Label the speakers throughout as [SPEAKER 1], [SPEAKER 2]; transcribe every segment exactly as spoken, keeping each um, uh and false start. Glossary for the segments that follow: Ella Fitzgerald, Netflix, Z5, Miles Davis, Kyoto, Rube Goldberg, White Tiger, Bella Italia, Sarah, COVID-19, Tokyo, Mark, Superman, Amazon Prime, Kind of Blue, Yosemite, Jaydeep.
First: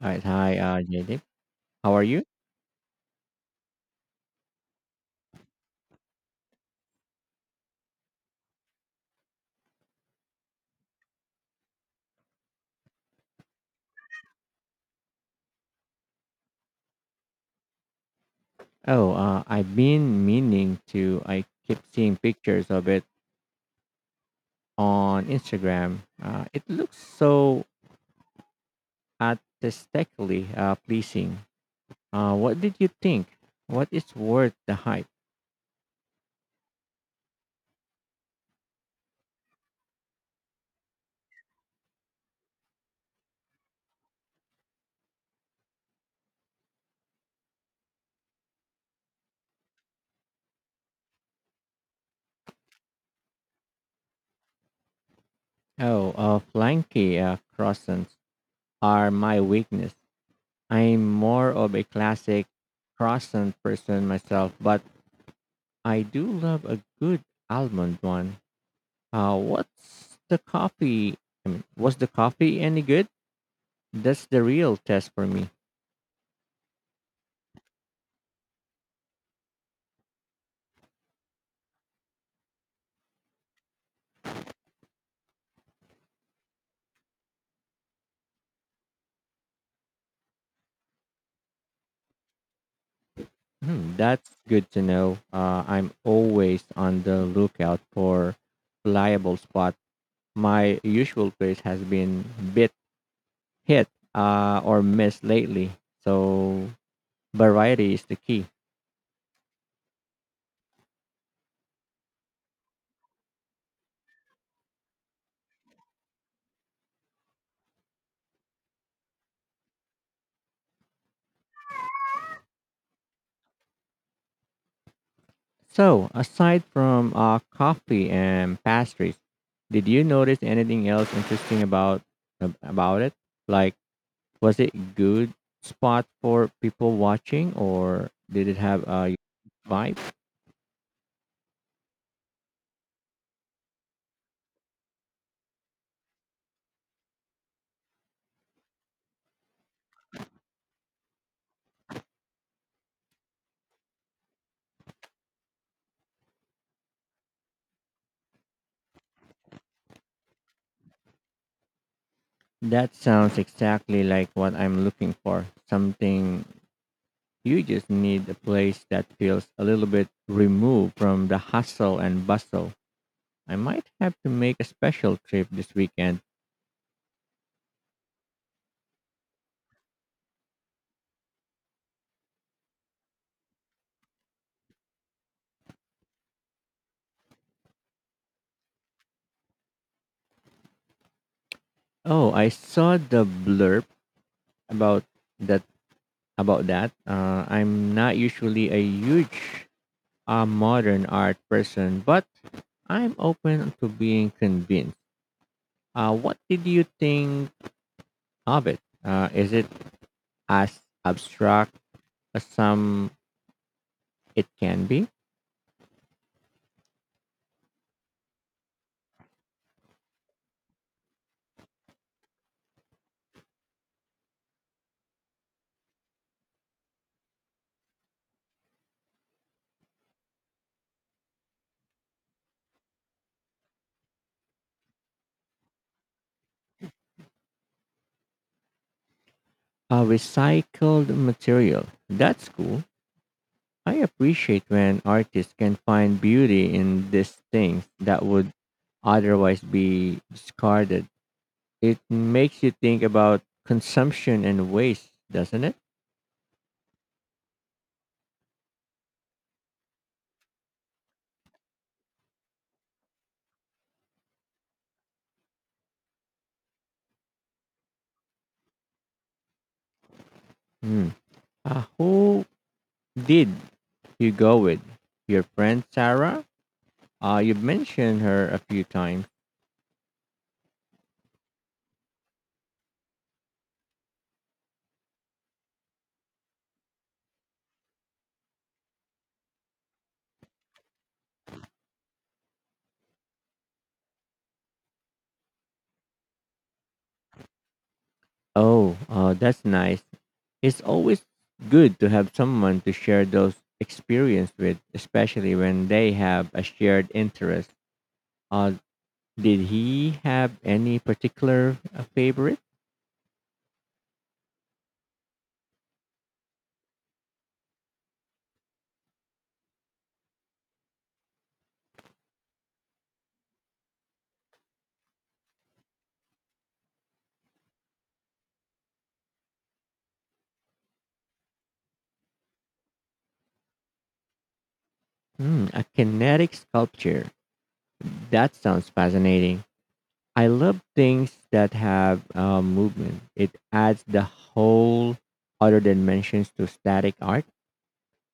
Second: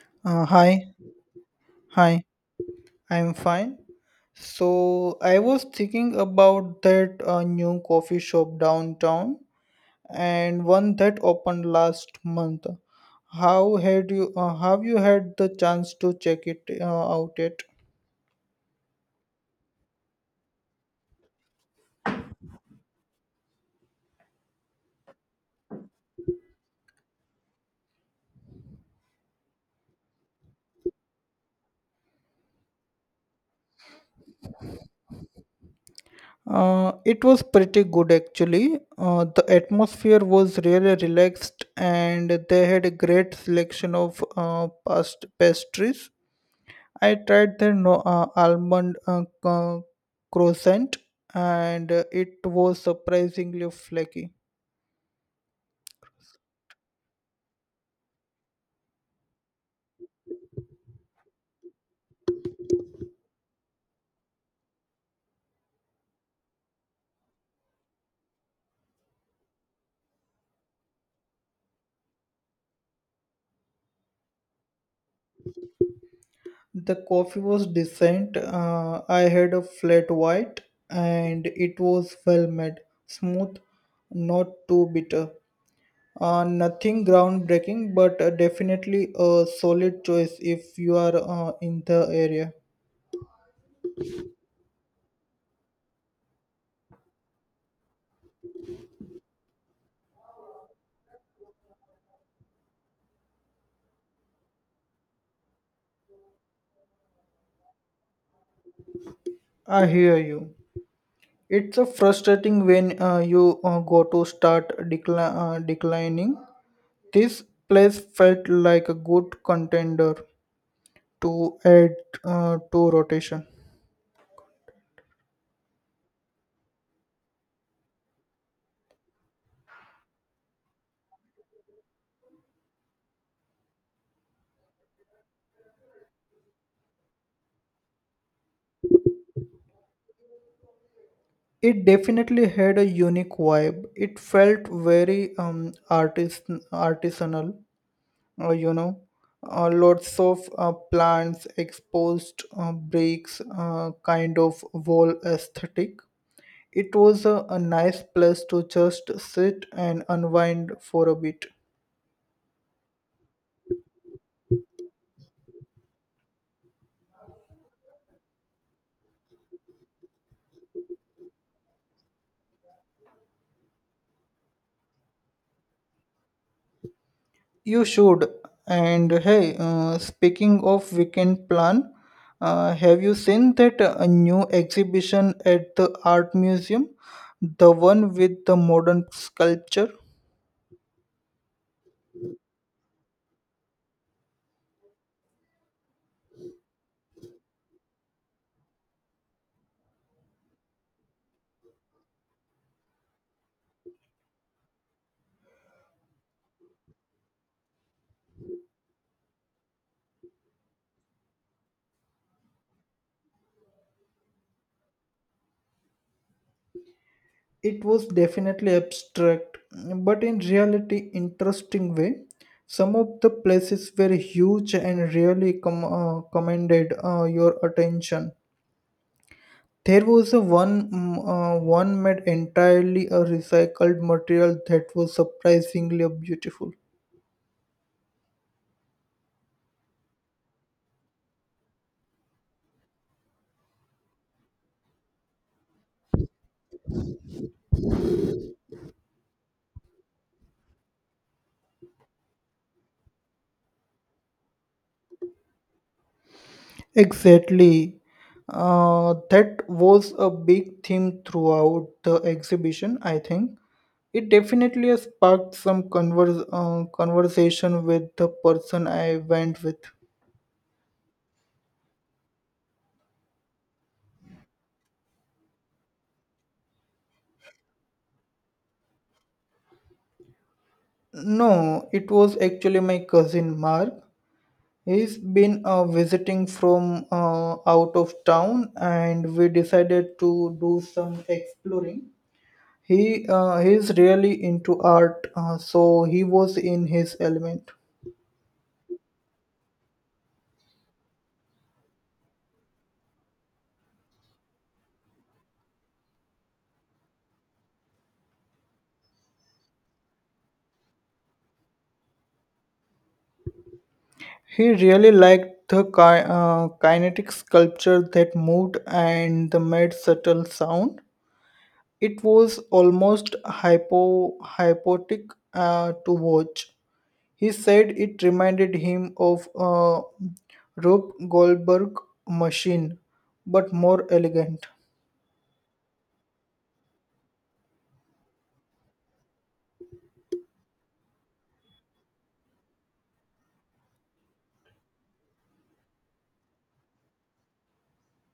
[SPEAKER 1] All right,
[SPEAKER 2] Uh,
[SPEAKER 1] hi, uh,
[SPEAKER 2] hi,
[SPEAKER 1] Jaydeep. How are
[SPEAKER 2] hi,
[SPEAKER 1] you?
[SPEAKER 2] I'm fine. So, I was thinking about that uh, new coffee shop downtown and one that opened last month. How had you uh, have you had the chance to check it uh, out yet?
[SPEAKER 1] Oh, uh, I've been meaning to. I keep seeing pictures of it on Instagram. Uh, it looks so aesthetically uh, pleasing. Uh, what did you think? What is worth the hype?
[SPEAKER 2] Uh, it was pretty good actually. Uh, the atmosphere was really relaxed and they had a great selection of uh, past pastries. I tried the no, uh, almond uh, co- croissant, and uh, it was surprisingly flaky.
[SPEAKER 1] Oh, uh, flanky uh, croissants are my weakness. I'm more of a classic croissant person myself, but I do love a good almond one. Uh, what's the coffee? I mean, was the coffee any good? That's the real test for me.
[SPEAKER 2] The coffee was decent. Uh, I had a flat white and it was well made, smooth, not too bitter. Uh, nothing groundbreaking, but uh, definitely a solid choice if you are uh, in the area.
[SPEAKER 1] Hmm, that's good to know. Uh, I'm always on the lookout for reliable spot. My usual place has been bit hit uh, or miss lately, so variety is the key.
[SPEAKER 2] I hear you. It's a frustrating when uh, you uh, go to start decli- uh, declining. This place felt like a good contender to add uh, to rotation.
[SPEAKER 1] So, aside from uh, coffee and pastries, did you notice anything else interesting about ab- about it? Like, was it good spot for people watching or did it have a vibe?
[SPEAKER 2] It definitely had a unique vibe. It felt very um, artis artisanal, uh, you know, uh, lots of uh, plants, exposed uh, bricks, uh, kind of wall aesthetic. It was a, a nice place to just sit and unwind for a bit.
[SPEAKER 1] That sounds exactly like what I'm looking for. Something you just need a place that feels a little bit removed from the hustle and bustle. I might have to make a special trip this weekend.
[SPEAKER 2] You should. And hey, uh, speaking of weekend plan, uh, have you seen that uh, new exhibition at the art museum? The one with the modern sculpture?
[SPEAKER 1] Oh, I saw the blurb about that about that. Uh, I'm not usually a huge uh, modern art person, but I'm open to being convinced. Uh, what did you think of it? Uh, is it as abstract as some it can be?
[SPEAKER 2] It was definitely abstract, but in reality, interesting way. Some of the places were huge and really com- uh, commanded uh, your attention. There was a one mm, uh, one made entirely a recycled material that was surprisingly beautiful.
[SPEAKER 1] A recycled material. That's cool. I appreciate when artists can find beauty in these things that would otherwise be discarded. It makes you think about consumption and waste, doesn't it?
[SPEAKER 2] Exactly. Uh, that was a big theme throughout the exhibition, I think. It definitely has sparked some converse, uh, conversation with the person I went with.
[SPEAKER 1] Hmm. Uh, who did you go with? Your friend Sarah? Uh, you mentioned her a few times.
[SPEAKER 2] No, it was actually my cousin Mark. He's been uh, visiting from uh, out of town, and we decided to do some exploring. He uh, he's really into art, uh, so he was in his element.
[SPEAKER 1] Oh, uh, that's nice. It's always good to have someone to share those experiences with, especially when they have a shared interest. Uh, did he have any particular uh, favorite?
[SPEAKER 2] He really liked the ki- uh, kinetic sculpture that moved and the made subtle sound. It was almost hypo hypotic uh, to watch. He said it reminded him of a Rube Goldberg machine, but more elegant.
[SPEAKER 1] Hmm, a kinetic sculpture. That sounds fascinating. I love things that have uh, movement. It adds the whole other dimensions to static art.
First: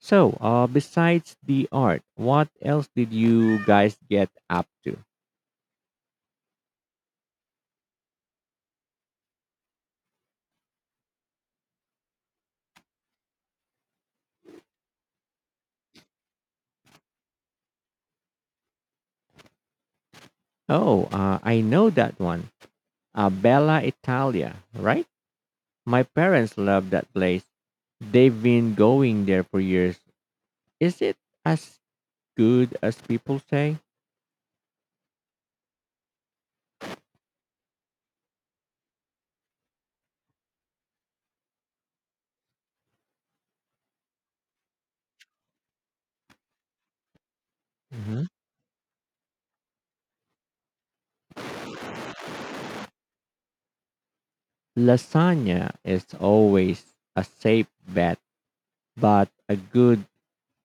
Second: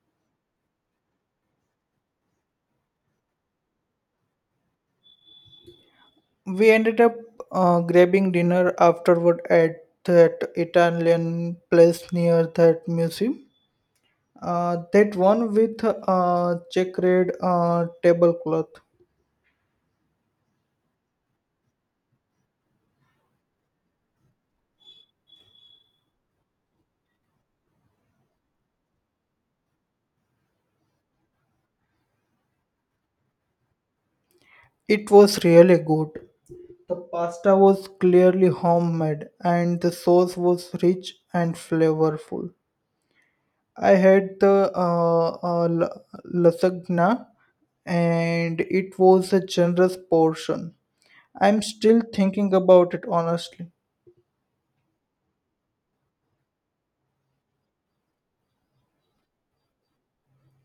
[SPEAKER 1] So, uh, besides the art, what else did you guys get up to?
[SPEAKER 2] We ended up uh, grabbing dinner afterward at that Italian place near that museum. Uh, that one with uh, checkered uh, tablecloth.
[SPEAKER 1] Oh, uh, I know that one. Uh, Bella Italia, right? My parents love that place. They've been going there for years. Is it as good as people say?
[SPEAKER 2] It was really good. The pasta was clearly homemade, and the sauce was rich and flavorful. I had the uh, uh, la- lasagna,
[SPEAKER 1] Hmm.
[SPEAKER 2] and it was a generous portion. I'm still thinking about it honestly.
[SPEAKER 1] Lasagna is always a safe bet, but a good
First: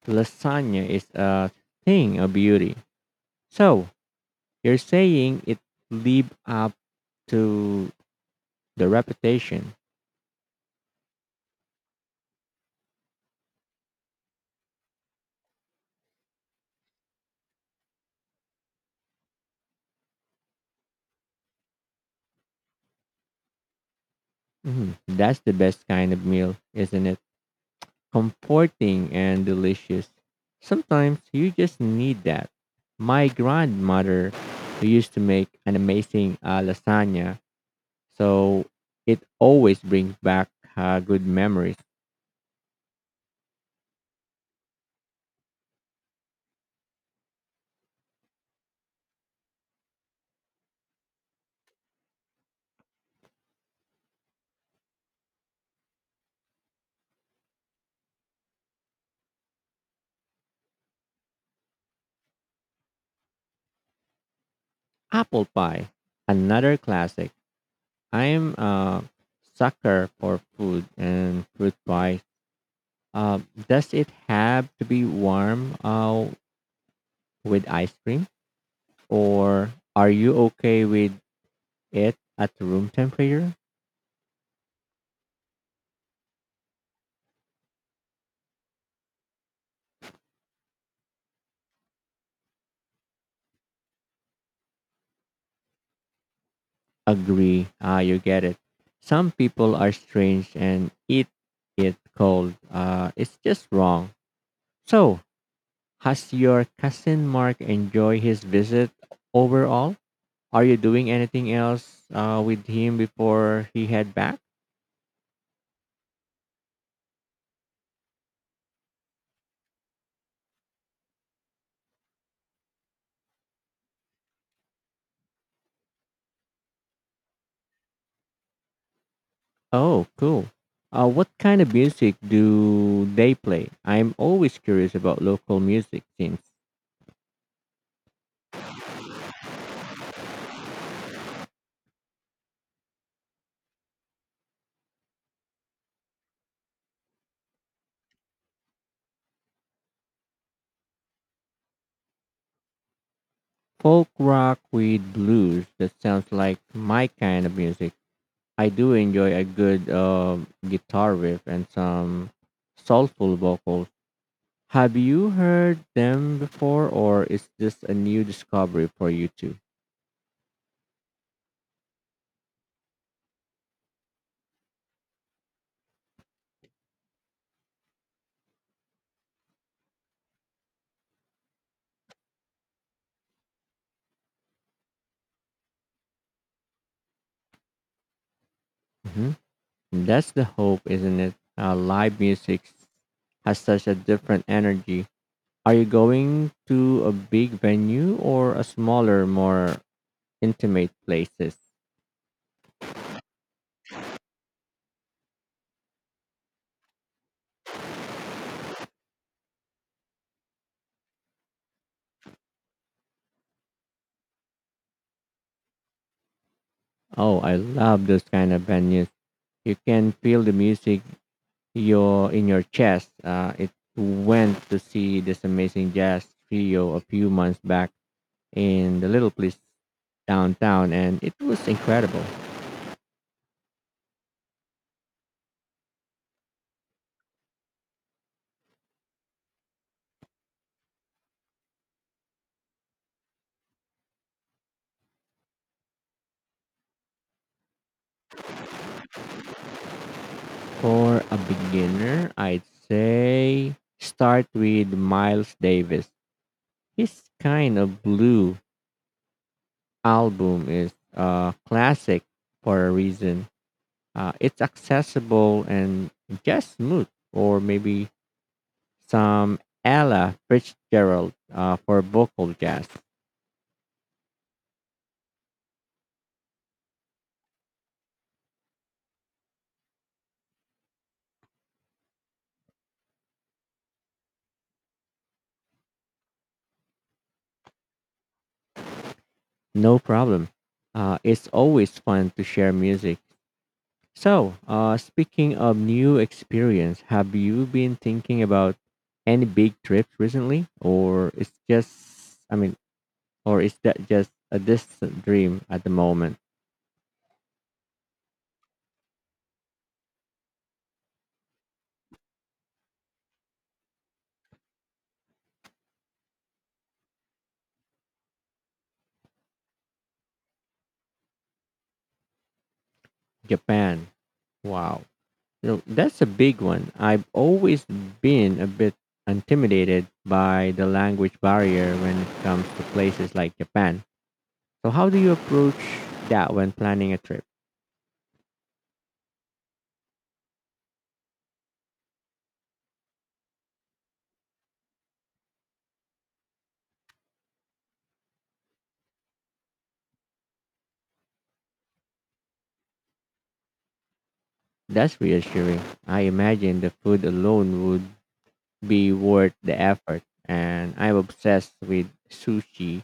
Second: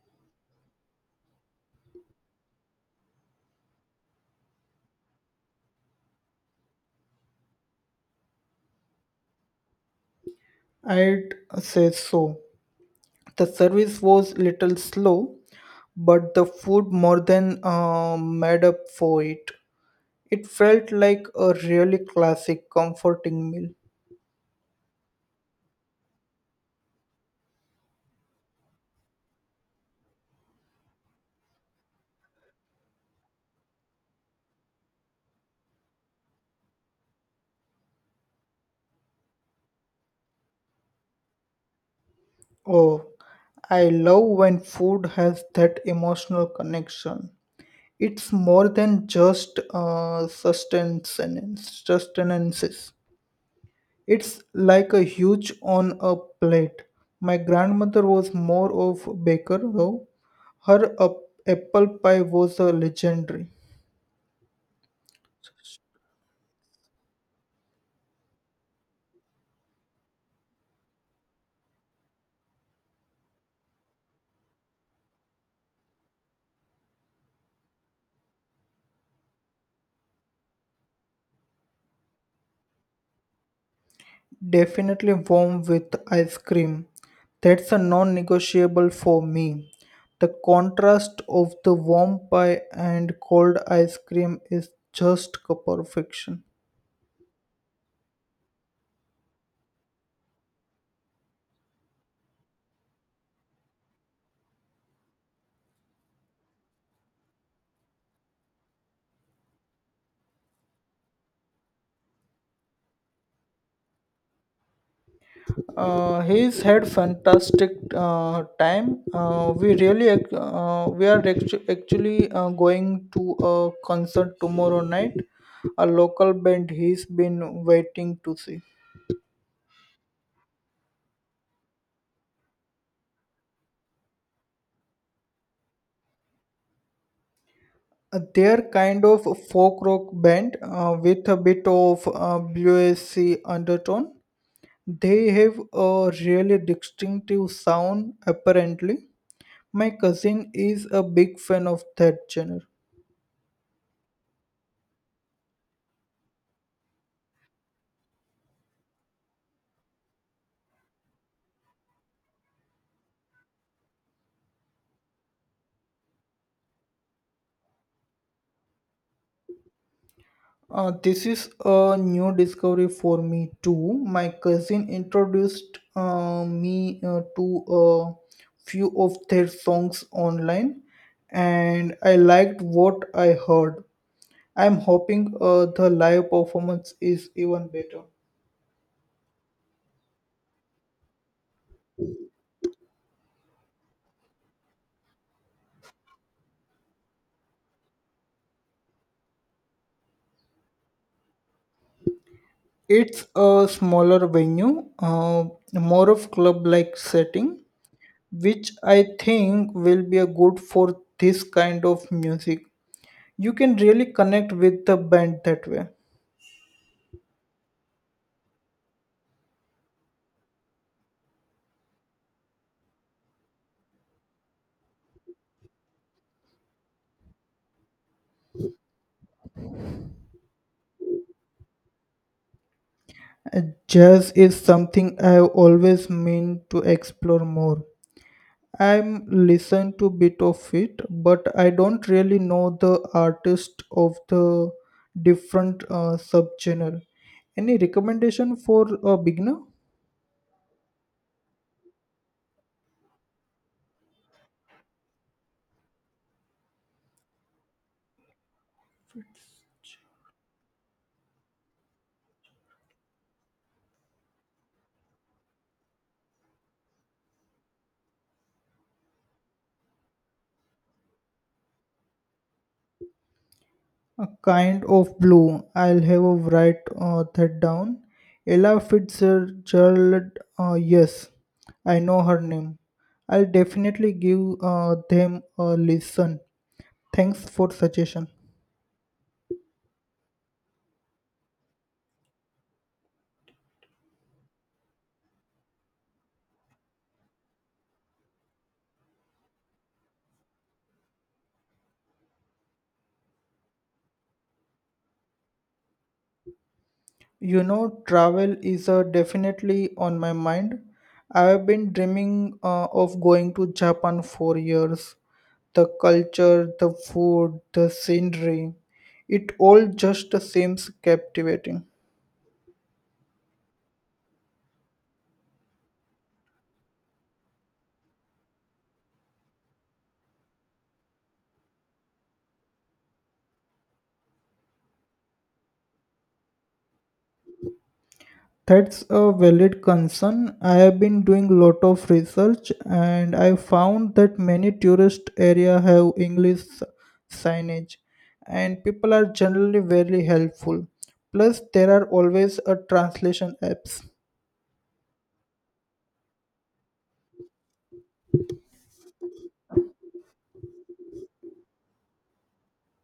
[SPEAKER 1] lasagna is a thing of beauty. So, you're saying it live up to the reputation.
[SPEAKER 2] I'd say so. The service was little slow, but the food more than uh, made up for it. It felt like a really classic, comforting meal.
[SPEAKER 1] Mhm. That's the best kind of meal, isn't it? Comforting and delicious. Sometimes you just need that. My grandmother used to make an amazing uh, lasagna, so it always brings back uh, good memories.
[SPEAKER 2] Oh, I love when food has that emotional connection. It's more than just uh, sustenance and sustenances. It's like a huge on a plate. My grandmother was more of a baker though. Her up- apple pie was a legendary.
[SPEAKER 1] Apple pie, another classic. I'm a sucker for food and fruit pie. Uh, does it have to be warm uh, with ice cream, or are you okay with it at room temperature?
[SPEAKER 2] Definitely warm with ice cream. That's a non-negotiable for me. The contrast of the warm pie and cold ice cream is just perfection.
[SPEAKER 1] Agree. Ah, you get it. Some people are strange and eat it cold. Uh, it's just wrong. So, has your cousin Mark enjoyed his visit overall? Are you doing anything else uh, with him before he head back?
[SPEAKER 2] Uh, he's had fantastic uh, time. Uh, we really ac- uh, we are actu- actually uh, going to a concert tomorrow night. A local band he's been waiting to see.
[SPEAKER 1] Oh, cool. Uh, what kind of music do they play? I'm always curious about local music scenes.
[SPEAKER 2] Uh, They're kind of a folk rock band uh, with a bit of uh, bluesy undertone. They have a really distinctive sound, apparently. My cousin is a big fan of that genre.
[SPEAKER 1] Folk rock with blues. That sounds like my kind of music. I do enjoy a good um guitar riff and some soulful vocals. Have you heard them before, or is this a new discovery for you too?
[SPEAKER 2] Uh, this is a new discovery for me too. My cousin introduced uh, me uh, to a few of their songs online, and I liked what I heard. I'm hoping uh, the live performance is even better.
[SPEAKER 1] Hmm. That's the hope, isn't it? Uh, live music has such a different energy. Are you going to a big venue or a smaller, more intimate places?
[SPEAKER 2] It's a smaller venue, uh, more of club-like setting, which I think will be a good for this kind of music. You can really connect with the band that way.
[SPEAKER 1] Oh, I love those kind of venues. You can feel the music your in your chest. Uh, it went to see this amazing jazz trio a few months back in the little place downtown, and it was incredible.
[SPEAKER 2] Uh, Jazz is something I've always meant to explore more. I'm listen to bit of it, but I don't really know the artist of the different uh, subgenre. Any recommendation for a beginner?
[SPEAKER 1] For a beginner, I'd say start with Miles Davis. His kind of blue album is a classic for a reason. Uh, it's accessible and just smooth, or maybe some Ella Fitzgerald uh, for vocal jazz.
[SPEAKER 2] A kind of blue. I'll have a write uh, that down. Ella Fitzgerald. Uh, yes, I know her name. I'll definitely give uh, them a listen. Thanks for suggestion.
[SPEAKER 1] No problem. Uh, it's always fun to share music. So, uh, speaking of new experience, have you been thinking about any big trips recently, or it's just, I mean, or is that just a distant dream at the moment?
[SPEAKER 2] You know, travel is uh, definitely on my mind. I have been dreaming uh, of going to Japan for years. The culture, the food, the scenery, it all just seems captivating.
[SPEAKER 1] Japan. Wow, you that's a big one. I've always been a bit intimidated by the language barrier when it comes to places like Japan. So, how do you approach that when planning a trip?
[SPEAKER 2] That's a valid concern. I have been doing lot of research and I found that many tourist area have English signage and people are generally very helpful. Plus there are always a translation apps.
[SPEAKER 1] That's reassuring. I imagine the food alone would be worth the effort, and I'm obsessed with sushi,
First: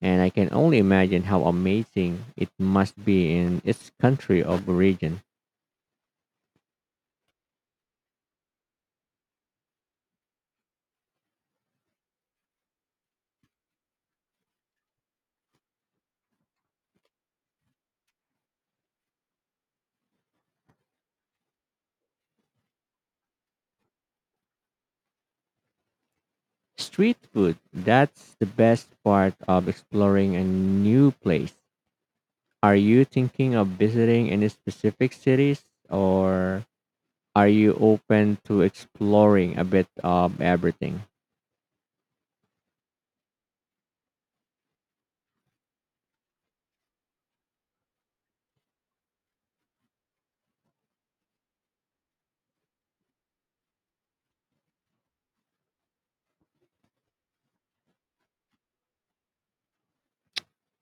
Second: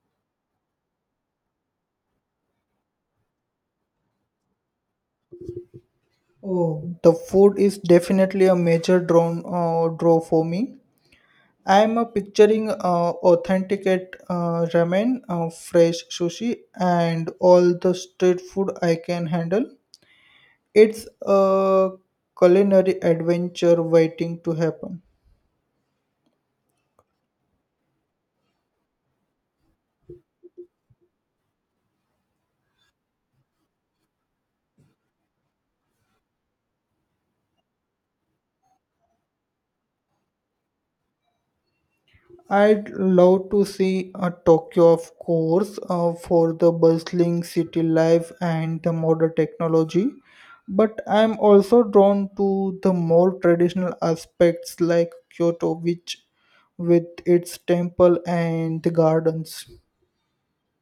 [SPEAKER 1] and I can only imagine how amazing it must be in its country of origin.
[SPEAKER 2] Oh, the food is definitely a major draw, uh, draw for me. I am uh, picturing uh, authenticate uh, ramen, uh, fresh sushi, and all the street food I can handle. It's a culinary adventure waiting to happen.
[SPEAKER 1] Street food, that's the best part of exploring a new place. Are you thinking of visiting any specific cities, or are you open to exploring a bit of everything?
[SPEAKER 2] I'd love to see a Tokyo, of course, uh, for the bustling city life and the modern technology, but I'm also drawn to the more traditional aspects like Kyoto, which with its temple and the gardens.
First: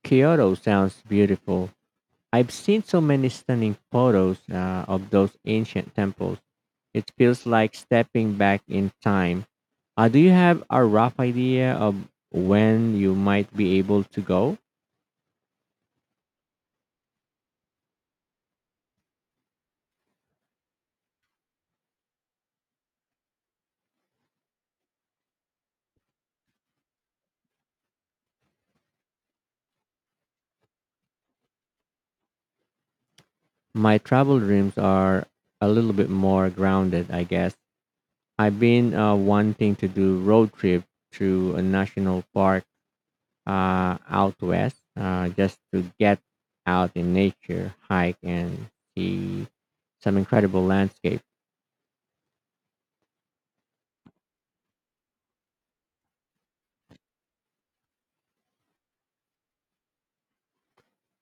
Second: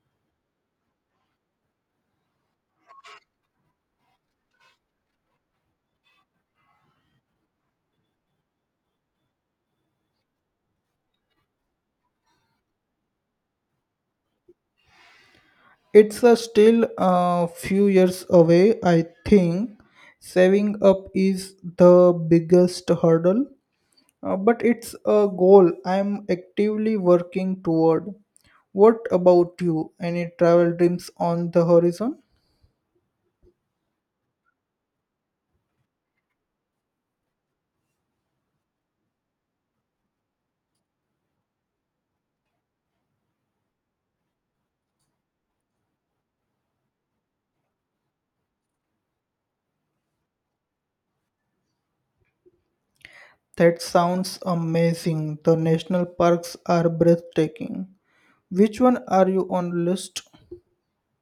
[SPEAKER 1] Kyoto sounds beautiful. I've seen so many stunning photos uh, of those ancient temples. It feels like stepping back in time. Uh, do you have a rough idea of when you might be able to go?
[SPEAKER 2] It's uh, still a few years away, I think. Saving up is the biggest hurdle, Uh, but it's a goal I'm actively working toward. What about you? Any travel dreams on the horizon?
[SPEAKER 1] My travel dreams are a little bit more grounded, I guess. I've been uh, wanting to do road trip through a national park uh, out west uh, just to get out in nature, hike, and see some incredible landscape.
[SPEAKER 2] That sounds amazing. The national parks are breathtaking. Which one are you on list?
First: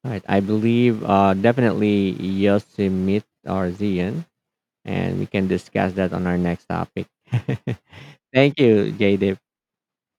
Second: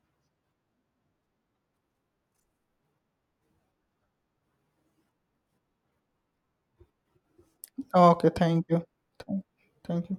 [SPEAKER 1] Right. I believe uh, definitely Yosemite R Z N, and we can discuss that on our next topic.
[SPEAKER 2] Okay,
[SPEAKER 1] Thank
[SPEAKER 2] thank you.
[SPEAKER 1] you, Jadip.
[SPEAKER 2] Thank thank you.